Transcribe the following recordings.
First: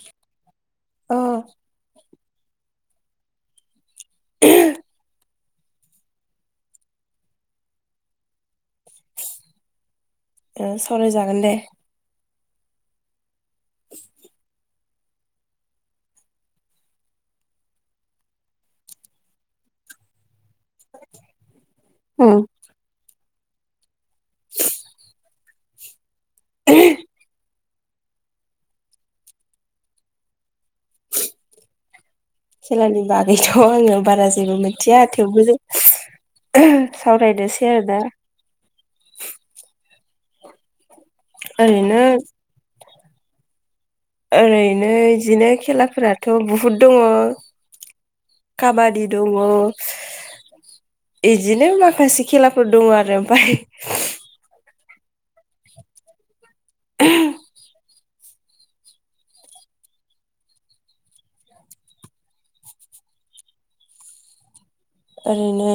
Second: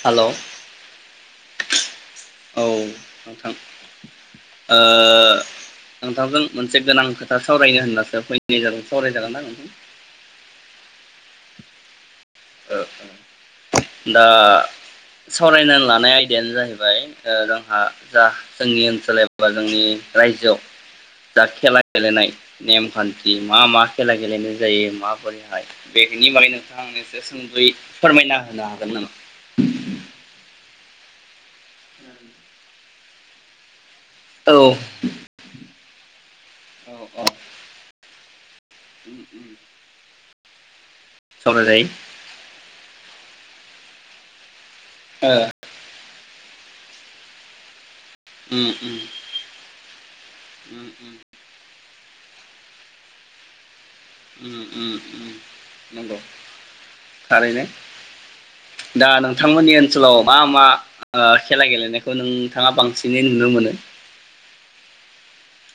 Hello ओ- औ नोंथां ओ- नोंथांजों मोनसे गोनां खोथा सावरायनो होनासो फैनाय जादों सावराय जागोनना नोंथां? ओ- सरायजागोन दे। ओ- ओ- दा सावरायनानै लानाय आयदायानो जाहैबाय ओ- जोंहा जा- जोंनि ओनसोल एबा जोंनि राय्जोआव दा खेला गेलेनाय उम नेमखान दि मा मा खेला गेलेनाय जायो माबोरैहाय बेनि बागै नोंथाङा आंनो सुंदयै फोरमायना होनो हागोन नामा? [inaudible] [unintelligible] नि बागैथ' आङो। बारा औ जेबो मिथिया थेवबो जों औ [unintelligible] औ सावरायनोसै आरो ना। उम उम सावरायजायो ओरैनो, ओरै नो इदिनो ओ खेलाफोराथ' बुह हुड दङ उम उम काबादि दङ उम उम इदिनो माखासे खेलाफोर दङ आरो ओमफाय उम उम नंगौ थारैनो दा नोंथांमोननि ओनसोलाव मा मा? ओ- खेला गेलेनायखौ नों। नोंथाङा बांसिनै नुनो मोनो? ओरैनो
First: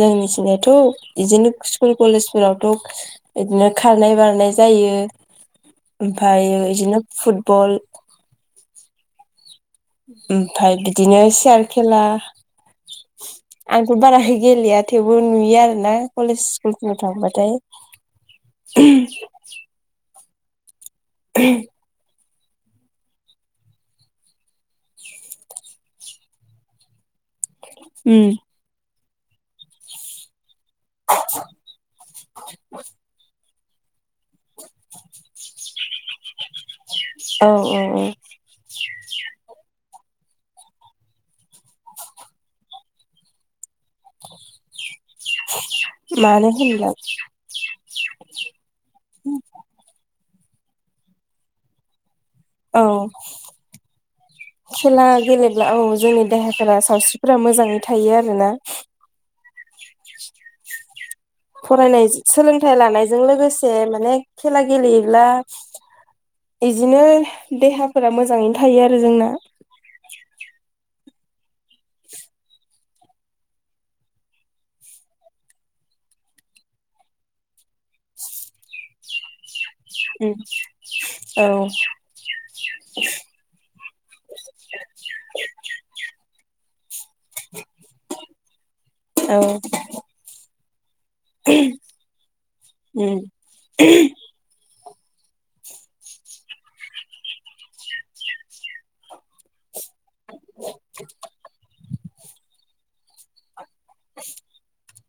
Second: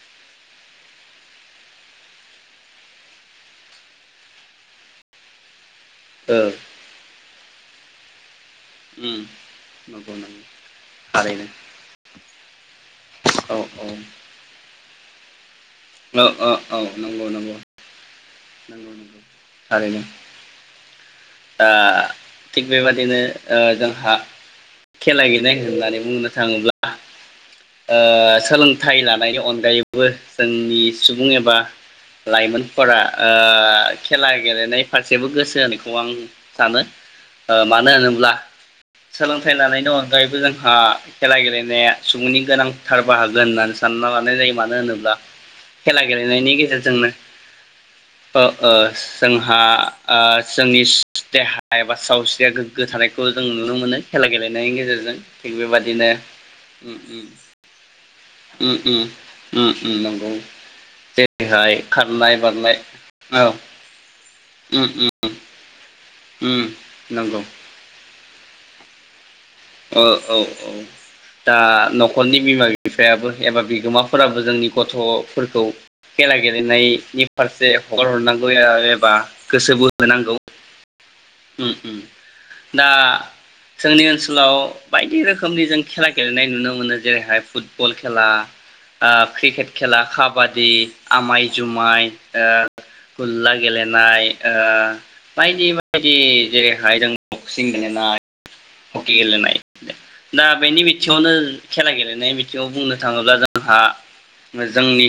जोंनिथिंजायथ' बिदिनो स्कुल कलेजफोरावथ' बिदिनो खारनाय बारनाय जायो । ओमफायो ओ बिदिनो फु बल उम नंगौ नंगौ ओमफ्राय बिदिनो थारैनो चियार खेला औ आंथ' बाराहै गेलेया। थेवबो नुयो आरो। ना औ कलेज औ औ स्कुलफोराव नंगौ थांबाथाय। नंगौ नंगौ ओ थिग बेबादिनो ओ जोंहा खेला गेलेनाय होननानै बुंनो थाङोब्ला ओ सोलोंथ थाइ लानायनि अनगायैबो जोंनि सुबुं एबा लाइमोनफोरा ओ। [inaudible] खेला गेलेनाय फारसेबो गोसो होनायखौ आं सानो औ औ मानो होनोब्ला सोलोंथाइ लानाय अन अगायबो जोंहा खेला गेलेनाया सुबुंनि गोनांथार बाहागो होननानै सानो। सानना लानाय जायो मानो होनोब्ला। खेला मानो गेलेनायनि होनब्ला गेजेरजोंनो ओ ओ जोंहा आ। ओ जोंनि देहा एबा सावस्रि। या औ गोग्गो थानायखौ जों नुनो मोनो खेला गेलेनायनि खेला गेजेरजों थिग गेलेब्ला औ बेबादिनो जोंनि देहाफोरा उम उम। सावस्रिफोरा मोजाङै थायो आरोना उम उम उम। उम नंगौ बे। फरायनाय सोलोंथाइ लानायजों औ लोगोसे माने खेला उम उम गेलेयोब्ला उम बिदिनो नंगौ देहाफोरा मोजाङैनो थायो आरो जोंना औ औ औ। दा न'खरनि बिमा बिफायाबो एबा बिगोमाफोराबो जोंनि गथ'फोरखौ खेला गेलेनायनि फारसे हगार हरनांगौ एबा गोसो बोहोनांगौ औ उम उम दा जोंनि ओनसोलाव अ' बायदि रोखोमनि जों खेला गेलेनाय नुनो मोनो जेरैहाय फुटबल खेला औ क्रिकेट खेला काबा दि। आमाय जुमाय ओ औ गुल्ला गेलेनाय ओ बायदि बायदि जेरैहाय जों [unintelligible] सिं गेलेनाय हकि गेलेनाय दा बेनि बिथिङावनो खेला गेलेनाय बिथिङाव बुंनो थाङोब्ला जों जोंहा जोंनि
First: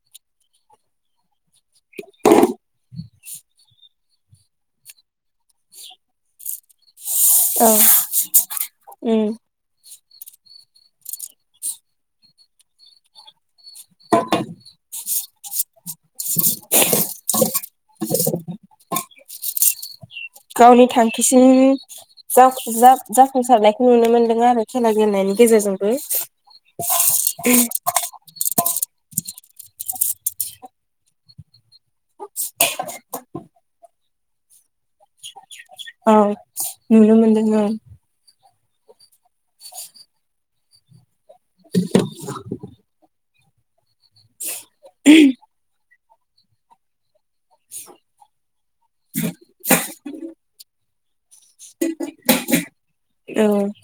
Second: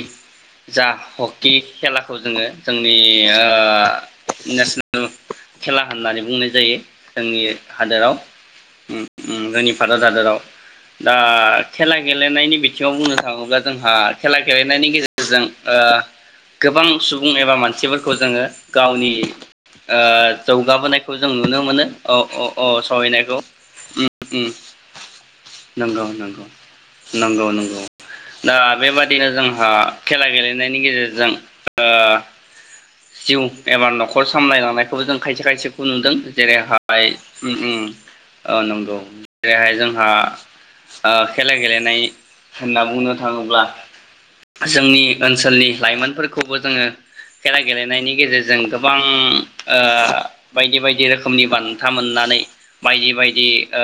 जा हक [unintelligible] खेलाखौ जोङो जोंनि ओ नेसनेल खेला होननानै बुंनाय जायो। जोंनि हादोराव। [unintelligible] जोंनि। भारत हाद'राव दा खेला गेलेनायनि बिथिङाव बुंनो थाङोब्ला। जोंहा खेला गेलेनायनि गेजेरजों ओ गोबां सुबुं एबा मानसिफोरखौ जोङो गावनि। ओ गावनि जौगाबोनायखौ जों थांखिसिम नुनो मोनो औ अ अ सहैनायखौ। सारनायखौ उम नुनो मोनदों उम आरो खेला गेलेनायनि गेजेरजोंबो। नंगौ नंगौ नंगौ हा खेला गेलेनायनि गेजेरजों। ओ जिउ एबार न'ख खर सामलाय लांनायखौबो जों खायसे खायसे। खुनुदों औ जेरैहाय नुनो मोनदों उम औ उम। ओ नंगौ जेरैहाय जोंहा। ओ खेला गेलेनाय होनना बुंनो थाङोब्ला। जोंनि ओनसोलनि लाइमोन फोरखौबो जोङो खेला गेलेनायनि गेजेरजों। गोबां ओ बायदि बायदि रोख [unintelligible] नि बान्था मोननानै बायदि बाय दि औ ओ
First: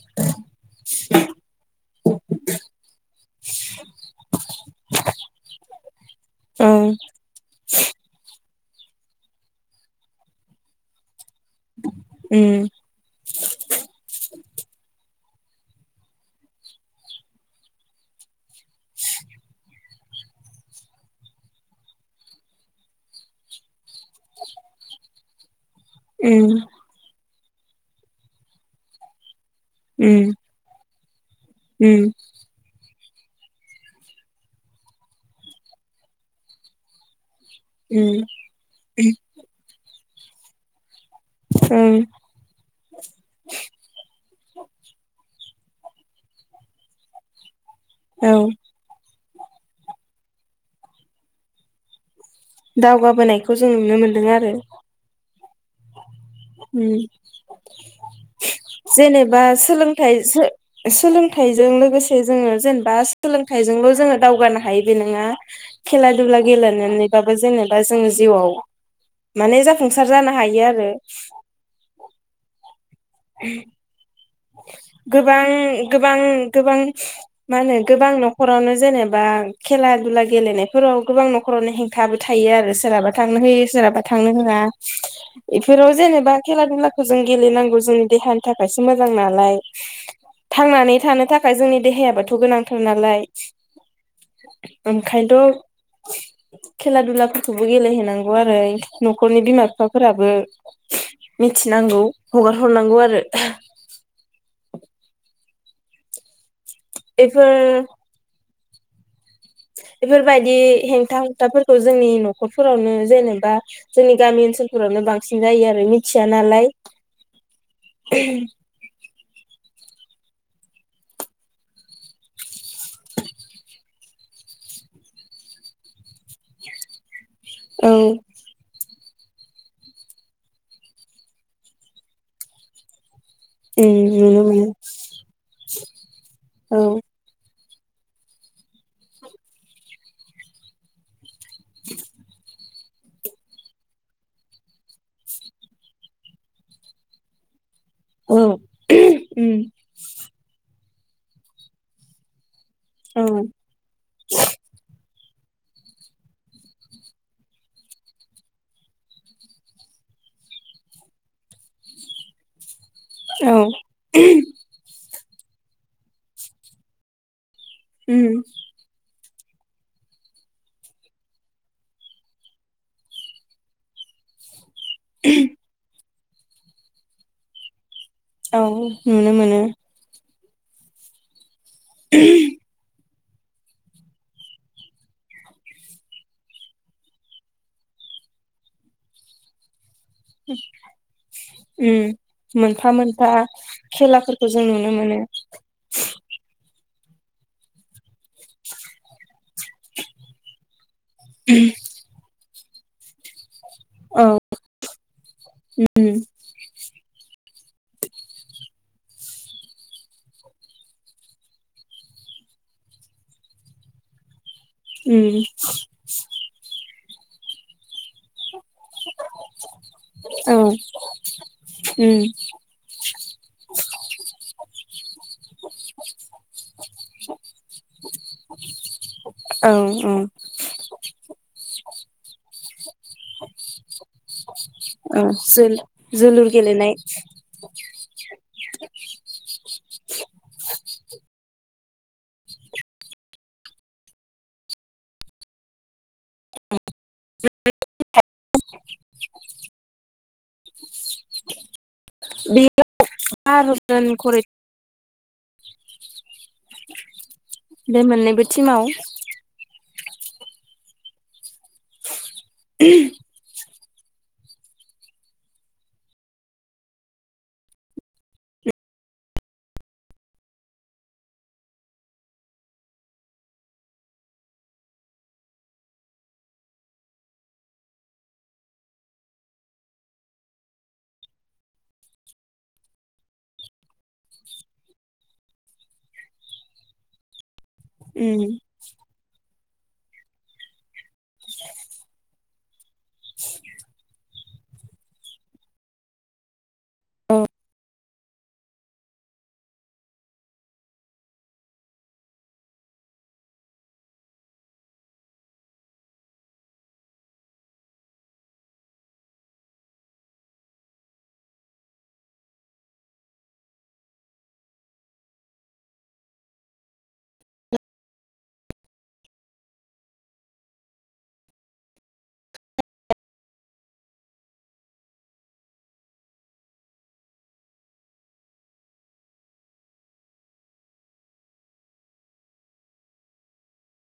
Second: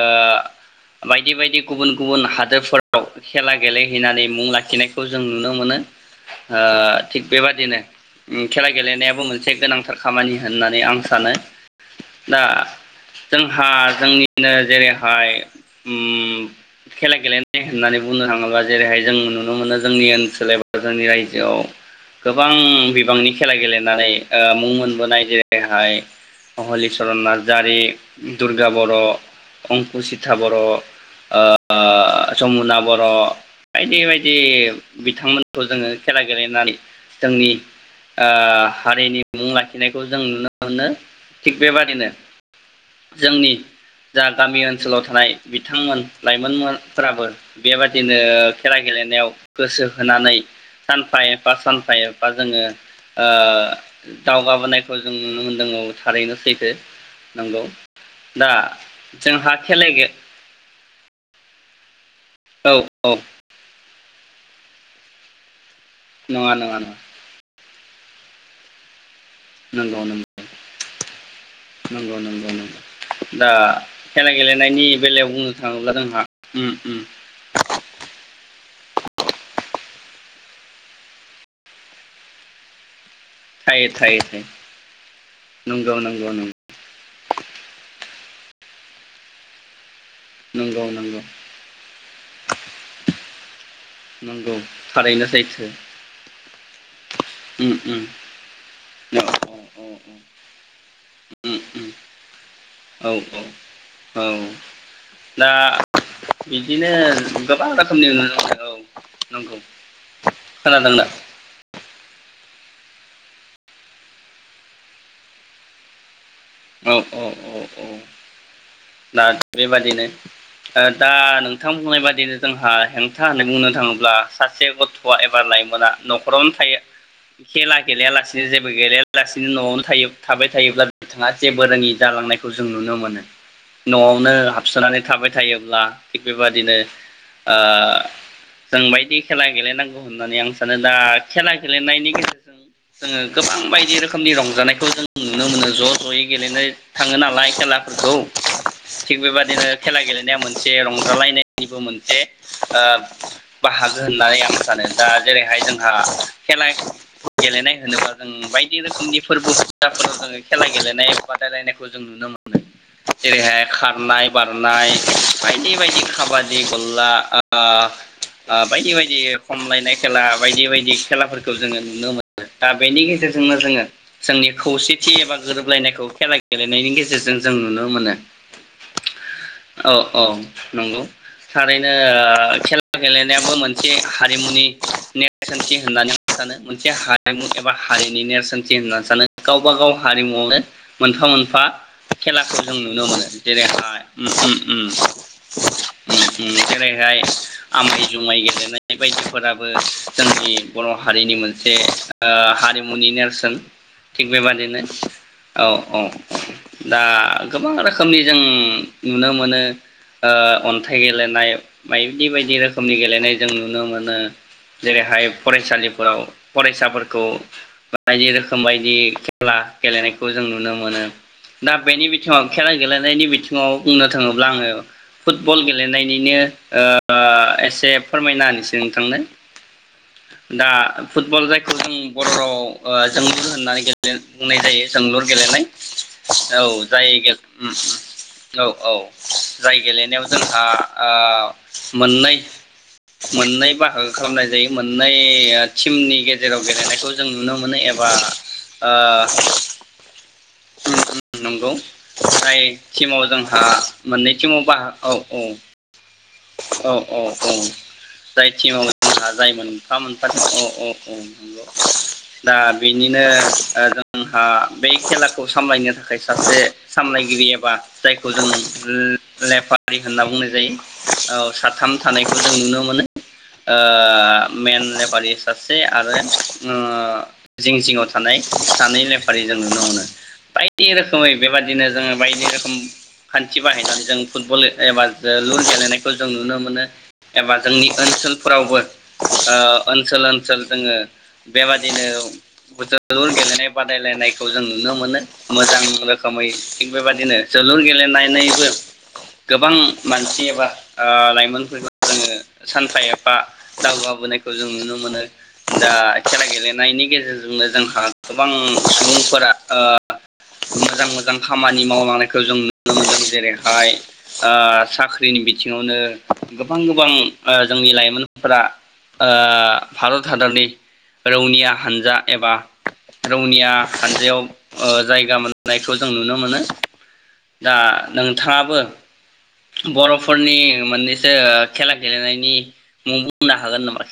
बायदि बायदि गुबुन गुबुन हादोरफोराव खेला गेलेहैनानै मुं लाखिनायखौ जों नुनो मोनो ओ औ थिग बेबादिनो उम। खेला गेलेनायाबो मोनसे गोनांथार खामानि होननानै आं सानो। दा उम जोंहा जोंनि। [unintelligible] जेरैहाय। ओम खेला गेलेनाय होननानै बुंनो थाङोब्ला, जेरैहाय जों नुनो मोनो जोंनि ओनसोल एबा जोंनि रायजोआव। गोबां बिबांनि खेला गेलेनानै ओ मुं मोनबोनाय जेरै बेहाय उम हहलिचरन नार नारजारि, दुर्गा बर' उम अंकुसिथा बर' ओ उम जमुना बर'। बर' बायदि बायदि बिथांमोनखौ जोङो खेला गेलेनानै जोंनि उम हारिनि मुं लाखिनाय खौ जों नुनो मोनो। थिग बेबादिनो, जोंनि दा गामि ओनसोलाव थानाय बिथांमोन लाइमोनफोराबो। बेबादिनो औ खेला गेलेनायाव गोसो होनानै सानफा एफा सानफा ए फा जोङो ओ दावगाबोनायखौ जों नुनो मोनदों आरो दावगाबोनायखौ जों नुनो मोनो [unintelligible] थारैनो सैथो उम नंगौ दा बा जोंहा खेला गे सोलोंथाइ सो सोलोंथाइ जों लोगोसे जोङो औ जेनेबा औ सोलोंथाइजोंल' जोङो दावगानो हायो बे नङा खेला दुला नङा नङा नङा गेलेनानैबाबो जोङो बा जोङो जिउआव माने नंगौ जाफुंसार नंगौ जानो हायो आरो [inaudible] नंगौ नंगौ नंगौ दा खेला गेलेनायनि बेलायाव गोबां बुंनो थाङोब्ला गोबां जोंहा उम गोबां उम मा होनो गोबां न'खर फोरावनो जेनेबा खेला दुला गेलेनायफोराव गोबां न'खरावनो हेंथाबो थायो आरो सोरहाबा थांनो होयो थायो सोरहाबा थायो थांनो थायो होआ बेफोराव नंगौ नंगौ जेनेबा नंगौ खेला दुलाखौ जों गेलेनांगौ जोंनि देहानि थाखायसो मोजां नालाय नंगौ थांनानै नंगौ थानो थाखाय जोंनि देहायाबोथ' गोनांथार नालाय नंगौ थारैनो ओंखायथ' सैथो खेला दुलाखौ खौबो उम उम गेलेहैनांगौ आरो औ न'खरनि बिमा औ बिफाफोराबो उम उम मिथिनांगौ हगार हरनांगौ औ आरो औ औ दा बिदिनो बेफोर गोबां रोखोमनि नुनो मोनो औ नंगौ बेफोरबायदि खोनादोंना हेंथा हेंथाफोरखौ जोंनि न'खरफोरावनो जेनेबा जोंनि गामि ओनसोलफोरावनो बांसिन जायो आरो मिथिया नालाय औ औ औ औ दा बेबादि दा नोंथां बुंनाय बादिनो जोंहा हेंथा होननानै बुंनो थाङोब्ला ब्ला सासे गथ'आ एबा लाइमोना न'खरावनो थायो। खेला औ गेलेयालासिनो जेबो गेलेया बेलासिनो न'आवनो थायो थाबाय थायोब्ला बिथाङा जेबोरोङि जालांनायखौ जों नुनो मोनो। उम न'आवनो नुनो मोनो हाबसोनानै थाबाय थायोब्ला थिग बेबादिनो औ ओ जों बायदि खेला गेलेनांगौ होननानै आं सानो दा। खेला गेलेनायनि गेजेरजों जोङो गोबां बायदि रोखोमनि रंजानायखौ जों नुनो मोनो ज' ज'यै। गेलेनो थाङो नालाय खेला खौ औ थिग बेबायदि उम खेला गेले मोनसे रंजालायनायनिबो मोनसे ओ औ बाहागो होननानै आं सानो दा जेरैहाय जोंहा खेला गेलेनाय होनोब्ला जों बायदि रोखोमनि फोरबो फुजाफोर जोङो खेला गेलेनाय बादायलायनायखौ जों नुनो मोनो। औ जेरैहाय खारनाय बारनाय बायदि बायदि खाबादि गलला ओ उम बायदि बायदि खमलायनाय खेला बायदि बायदि खेलाफोरखौ जोङो नुनो मोनो दा बेनि गेजेरजोंनो जोङो जोंनि खौसेथि एबा गोरोबलायनायखौ खेला गेलेनायनि गेजेरजों जों नुनो मोनो। औ नुनो मोनो। औ औ नंगौ। थारैनो खेला गेलेनायाबो मोनसे हारिमुनि नेरसोनथि होननानै सानो मोनसे हारिमु एबा हारिनि नेरसोनथि होननानै सानो गावबा गाव हारिमुयावनो मोनफा मोनफा उम खेलाखौ जों मोनफा नुनो मोनो मोनफा जेरैहाय उम खेलाफोरखौ उम जों उम नुनो मोनो उम उम जेरैहाय आमै जुमाय गेलेनाय बायदिफोराबो जोंनि बर' हारिनि मोनसे ओ हारि मुनि नेरसोन औ थिग बेबादिनो औ औ औ उम दा गोबां रोखोमनि जों नुनो मोनो ओ अन्थाइ गेलेनाय बायदि बायदि रोखोमनि गेलेनाय जों नुनो मोनो। जेरैहाय उम फरायसालिफोराव फरायसाफोरखौ खौ बायदि रोखोम बायदि खेला गेलेनाय जों औ नुनो मोनो दा बेनि उम बिखय खेला गेलेनायनि बिथिङाव बुंनो थाङोब्ला आङो फुटबल गेलेनायनिनो एसे फोरमायना होनसै नोंथांनो औ औ दा फुटबल जायखौ उम बर' रावाव जोलुर होननानै गेलेनाय जायो। बुलुर औ गेलेनाय जोल जोलुर औ गेलेनाय जाय औ औ। जाय गेलेनायाव जोंहा आ मोन मोननै बाहागो खालामनाय जायो मोननै टिमनि गेजेराव जेराव गेलेनायखौ जों नुनो मोनो एबा आ [inaudible] नंगौ बे जायटिमाव जोंहा भारत जन मोननै खरै टिमाव बाहा औ औ। औ औ औ बे मोननैबो जाय टिमाव जोंहा जाय मोनफा मोन अ औ औ। दा बेनिनो जोंहा बे खेलाखौ सामलायनो थाखाय सासे सामलायगिरि एबा जायखौ जों लेफारि होनना बुंनाय जायो। औ साथाम थानायखौ जों नुनो मोनोओ मेन लेफारि सासे आरो जिं जिङाव थानाय सानै लेफारि जों नुनो मोनो बायदि रोखोमै बेबादिनो जोङो बायदि रोखोम खान्थि बाहायनानै जों फुटबल एबा जो लुर गेलेनायखौ जों नुनो मोनो एबा जोंनि उम ओनसोलफोरावबो आ ओनसोल ओनसोल जोङो बेबादिनो जोलुर गेलेनाय बादायलायनाय खौ जों नुनो मोनो मोजां रोखोमै थिग बेबायदिनो औ जोलुर गेलेनाय दिनैबो गोबां मानसि एबा ओ लाइमोनफोरखौ जोङो सानफा एफा दावगाबोनायखौ जों नुनो मोनो दा खेला गेलेनायनि गेजेरजोंनो जोंहा गोबां सुबुंफोरा ओ मोजां मोजां खामानि मावलांनायखौ जों नुनो मोनदों जेरैहाय ओ साख्रिनि बिथिङावनो गोबां गोबां ओ जोंनि लाइमोनफोरा ओ भारत हादरनि रौनिया हानजा एबा रौनिया हानजायाव ओ जायगा मोननायखौ जों नुनो मोनो दा नोंथाङाबो बर'फोरनि मोननैसो खेला गेलेनायनि मुं बुंनो हागोन नामा ।